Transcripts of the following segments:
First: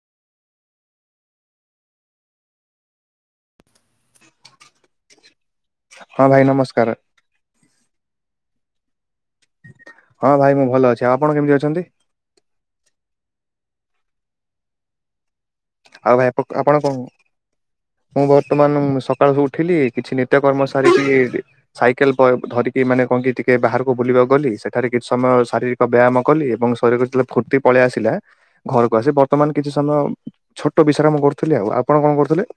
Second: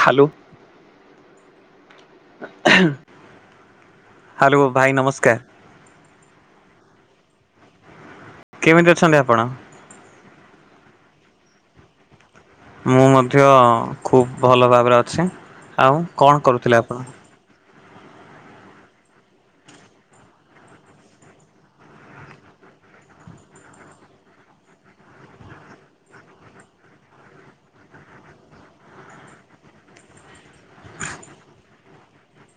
ଖାଲୁ [unintelligible] hello ଭାଇ ନମସ୍କାର। ହଁ ଭାଇ ନମସ୍କାର। କେମିତି ଅଛନ୍ତି ଆପଣ? ହଁ ଭାଇ ମୁଁ ଭଲ ଅଛି ଆପଣ କେମିତି ଅଛନ୍ତି? ମୁଁ ମଧ୍ୟ ଖୁବ୍ ଭଲ ଭାବରେ ଅଛି ଆଉ ଭାଇ କଣ ଆପ- କରୁଥିଲେ କଣ ଆପଣ? ମୁଁ ବର୍ତ୍ତମାନ ସକାଳୁୁ ଉଠିଲି କିଛି ନିତ୍ୟ କର୍ମ ସାରିକି ସାଇକେଲ ଧରିକି ମାନେ କଣ କି ଟିକେ ବାହାରକୁ ବୁଲିବାକୁ ଗଲି ସେଠାରେ କିଛି ସମୟ ଶାରୀରିକ ବ୍ୟାୟାମ କଲି ଏବଂ ଶରୀରରେ ଯେତବେଳେ ଫୁର୍ତ୍ତି ପଳେଇ ଆସିଲା ଘରକୁ ଆସି ବର୍ତ୍ତମାନ କିଛି ସମୟ ଛୋଟ ବିଶ୍ରାମ କରୁଥିଲି ଆଉ ଆପଣ କଣ କରୁଥିଲେ?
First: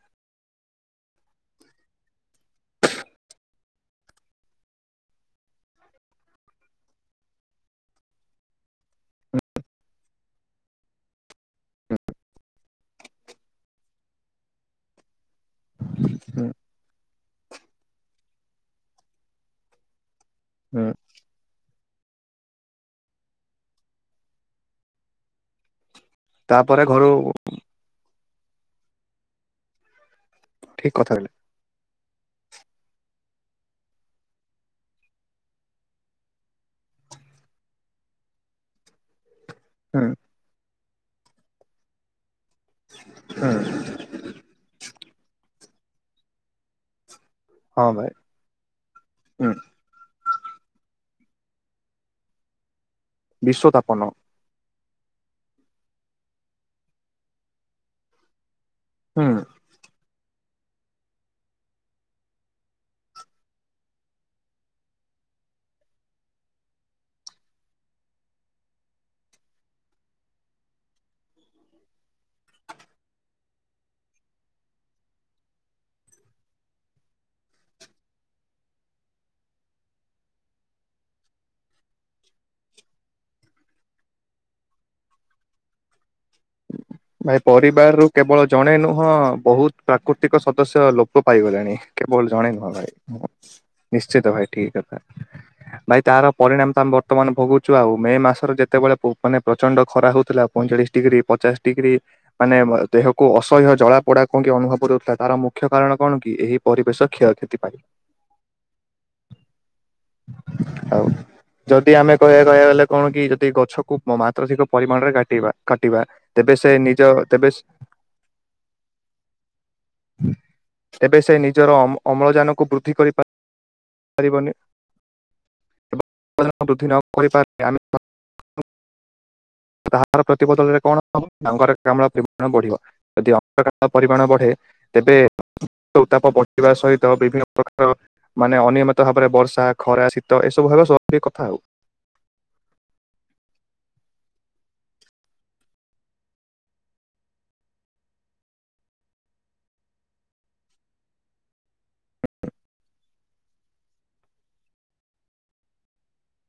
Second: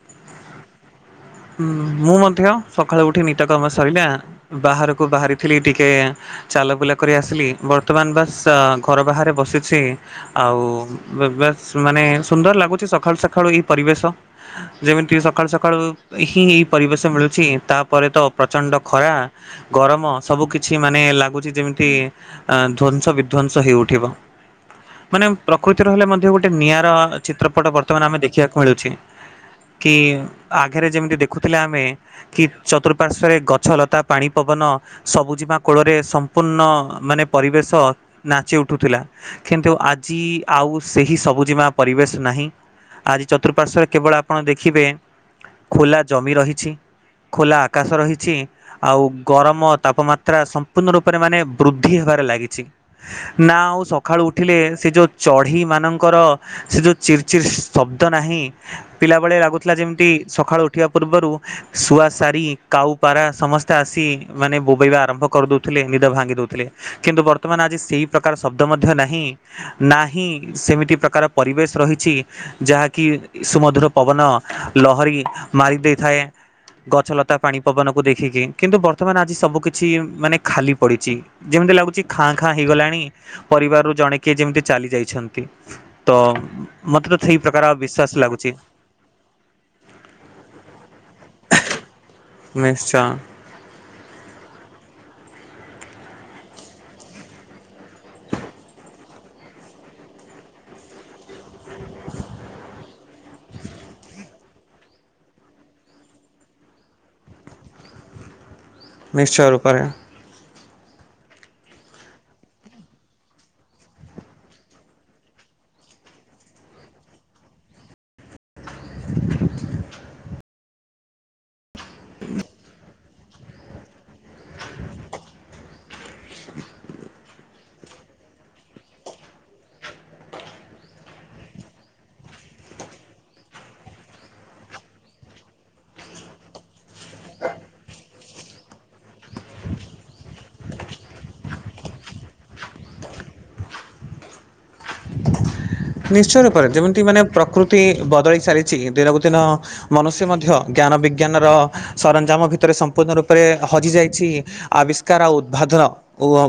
ମୁଁ ମଧ୍ୟ ସକାଳୁ ଉଠି ନିତକର୍ମ ସରିଲା ବାହାରକୁ ବାହାରିଥିଲି ଟିକେ ଚାଲ ବୁଲା କରି ଆସିଲି ବର୍ତ୍ତମାନ ବାସ୍ ଘର ବାହାରେ ବସିଛି। ଆଉ ବାସ୍ ମାନେ ସୁନ୍ଦର ଲାଗୁଛି ସକାଳୁ ସକାଳୁ ଏଇ ପରିବେଶ। ଯେମିତି ଟିକେ ସକାଳୁ ସକାଳ ହିଁ ହୁଁ ଏହି ପରିବେଶ ମିଳୁଛି ତାପରେ ତ ପ୍ରଚଣ୍ଡ ଖରା ଗରମ। ସବୁ କିଛି ହୁଁ ମାନେ ଲାଗୁଛି ଯେମିତି ଧ୍ୱଂସ ବିଧ୍ଵଂସ ହେଇଉଠିବ ମାନେ ପ୍ରକୃତି ରହିଲେ ମ ଗୋଟେ ତାପରେ ନିଆରା ଘରୁ ଚିତ୍ରପଟ ବ ବର୍ତ୍ତମାନ ଆମେ ଦେଖିବାକୁ ମିଳୁଛି କି ଆଗରେ ଠିକ କଥା ଯେମିତି କହିଲେ ଦେଖୁଥିଲେ ଆମେ କି ଚତୁଃପାର୍ଶ୍ଵରେ ଗଛ ଲତା ପାଣି ପବନ। ସବୁଜିମା କୋଳରେ ସମ୍ପୂର୍ଣ୍ଣ ମାନେ ପରିବେଶ ନାଚି ଉଠୁଥିଲା। କିନ୍ତୁ ହୁଁ ଆଜି ଆଉ ସେହି ସବୁଜିମା ପରିବେଶ ନାହିଁ। ଆଜି ହୁଁ ଚତୁଃପାର୍ଶ୍ଵରେ କେବଳ ଆପଣ ଦେଖିବେ। ଖୋଲା ଜମି ରହିଛି ଖୋଲା ହଁ ଆକାଶ ଭାଇ ରହିଛି ଆଉ ହୁଁ ଗରମ ତାପମାତ୍ରା ସମ୍ପୂର୍ଣ୍ଣ ରୂପରେ ମାନେ ବୃଦ୍ଧି ହେବାରେ ଲାଗିଛି ନା ବିଶ୍ଵ ଆଉ ତାପନ ସକାଳୁ ଉ ଉଠିଲେ ସେ ଯୋଉ ଚଢେଇମାନଙ୍କର ସେ ଯୋଉ ଚିର୍ ଚିର୍ ଶବ୍ଦ ନାହିଁ। ହୁଁ ପିଲାବେଳେ ଲାଗୁଥିଲା ଯେମିତି ସକାଳୁ ଉଠିବା ପୂର୍ବରୁ ଶୁଆ ଶାରୀ କାଉ ପାରା ସମସ୍ତେ ଆସି ମାନେ ବୋବେଇବା ଆରମ୍ଭ କରିଦଉଥିଲେ ନିଦ ଭାଙ୍ଗି ଦଉଥିଲେ। କିନ୍ତୁ ବର୍ତ୍ତମାନ ଆଜି ସେଇ ପ୍ରକାର ଶବ୍ଦ ମଧ୍ୟ ନାହିଁ। ନାହିଁ ସେମିତି ପ୍ରକାର ପରିବେଶ ରହିଛି। ଯାହାକି ସୁମଧୁର ପବନ ଲହରୀ ମାରି ଦେଇଥାଏ। ଗଛ ଲତା ପାଣି ପବନକୁ ଦେଖିକି କିନ୍ତୁ ବର୍ତ୍ତମାନ ଆଜି ସବୁ କିିଛି ମାନେ ଖାଲି ପଡ଼ିଛି। ଯେମିତି ଲାଗୁଛି ଖାଁ ଖାଁ ହେଇଗଲାଣି ପରିବାରରୁ ଜଣେ କିଏ ଯେମିତି ଚାଲି ଯାଇଛନ୍ତି। ତ ମତେ ତ ସେଇ ଭାଇ ପ୍ରକାର ପରିବାରରୁୁ ବିଶ୍ଵାସ କେବଳ ଲାଗୁଛି ଜଣେ ନୁହଁ ବହୁତ ପ୍ରାକୃତିକ ସଦସ୍ୟ ଲୋପ ପାଇଗଲେଣି କେବଳ ଜଣେ ନୁହଁ ନିଶ୍ଚୟ ଭାଇ। ନିଶ୍ଚିତ ଭାଇ ଠିକ୍ କଥା। [unintelligible] ଭାଇ ତାର ପରିଣାମ ତ ଆମେ ବର୍ତ୍ତମାନ ଭୋଗୁଛୁ ଆଉ ମେ ମାସର ଯେତେବେଳେ ପ ମାନେ ପ୍ରଚଣ୍ଡ ଖରା ହେଉଥିଲା ପଇଁଚାଳିଶି ଡିଗ୍ରୀ। ପଚାଶ ଡିଗ୍ରୀ। ମାନେ ଦେହକୁ ଅସହ୍ୟ ଜଳା ପୋଡ଼ା କଣ ଅନୁଭବ ଦଉଥିଲା ତାର ମୁଖ୍ୟ କାରଣ କଣ କି ଏହି ପରିବେଶ କ୍ଷୟକ୍ଷତି ପାଇଁ। ନିଶ୍ଚୟ ରୂପରେ। ଆଉ। ଯଦି ଆମେ କହିବା କହିବା ଗଲେ କଣ କି ଯଦି ଗଛକୁ ମାତ୍ରାଧିକ ପରିମାଣରେ କାଟିବା କାଟିବା। ତେବେ ସେ ନିଜ ତେବେ ସେ ତେବେ ସେ ନିଜର ଅମ୍ଳଜାନକୁ ବୃଦ୍ଧି କରିପା ପାରିବନି ବୃଦ୍ଧି ନ କରିପାରେ ଆମେ ତାହାର ପ୍ରତି ବଦଳରେ କଣ ହବ ଅଙ୍ଗାରକାମ୍ଳ ପରିମାଣ ବଢ଼ିବ ଯଦି ଅଙ୍ଗାରକାମ୍ଳର ପରିମାଣ ବଢ଼େ ତେବେ ଉତ୍ତାପ ବଢ଼ିବା ସହିତ ବିଭିନ୍ନ ପ୍ରକାର ମାନେ ଅନିୟମିତ ଭାବରେ ବର୍ଷା ଖରା ଶୀତ ଏସବୁ ହେବା ସ୍ୱାଭାବିକ କଥା ଆଉ। ନିଶ୍ଚୟ ରୂପରେ ଯେମିତି ମାନେ ପ୍ରକୃତି ବଦଳି ସାରିଛି ଦିନକୁ ଦିନ ମନୁଷ୍ୟ ମଧ୍ୟ ଜ୍ଞାନ ବିଜ୍ଞାନର ସରଞ୍ଜାମ ଭିତରେ ସମ୍ପୂର୍ଣ୍ଣ ରୂପରେ ହଜିଯାଇଛି। ଆବିଷ୍କାର ଆଉ ଉଦ୍ଭାଦନ ଓ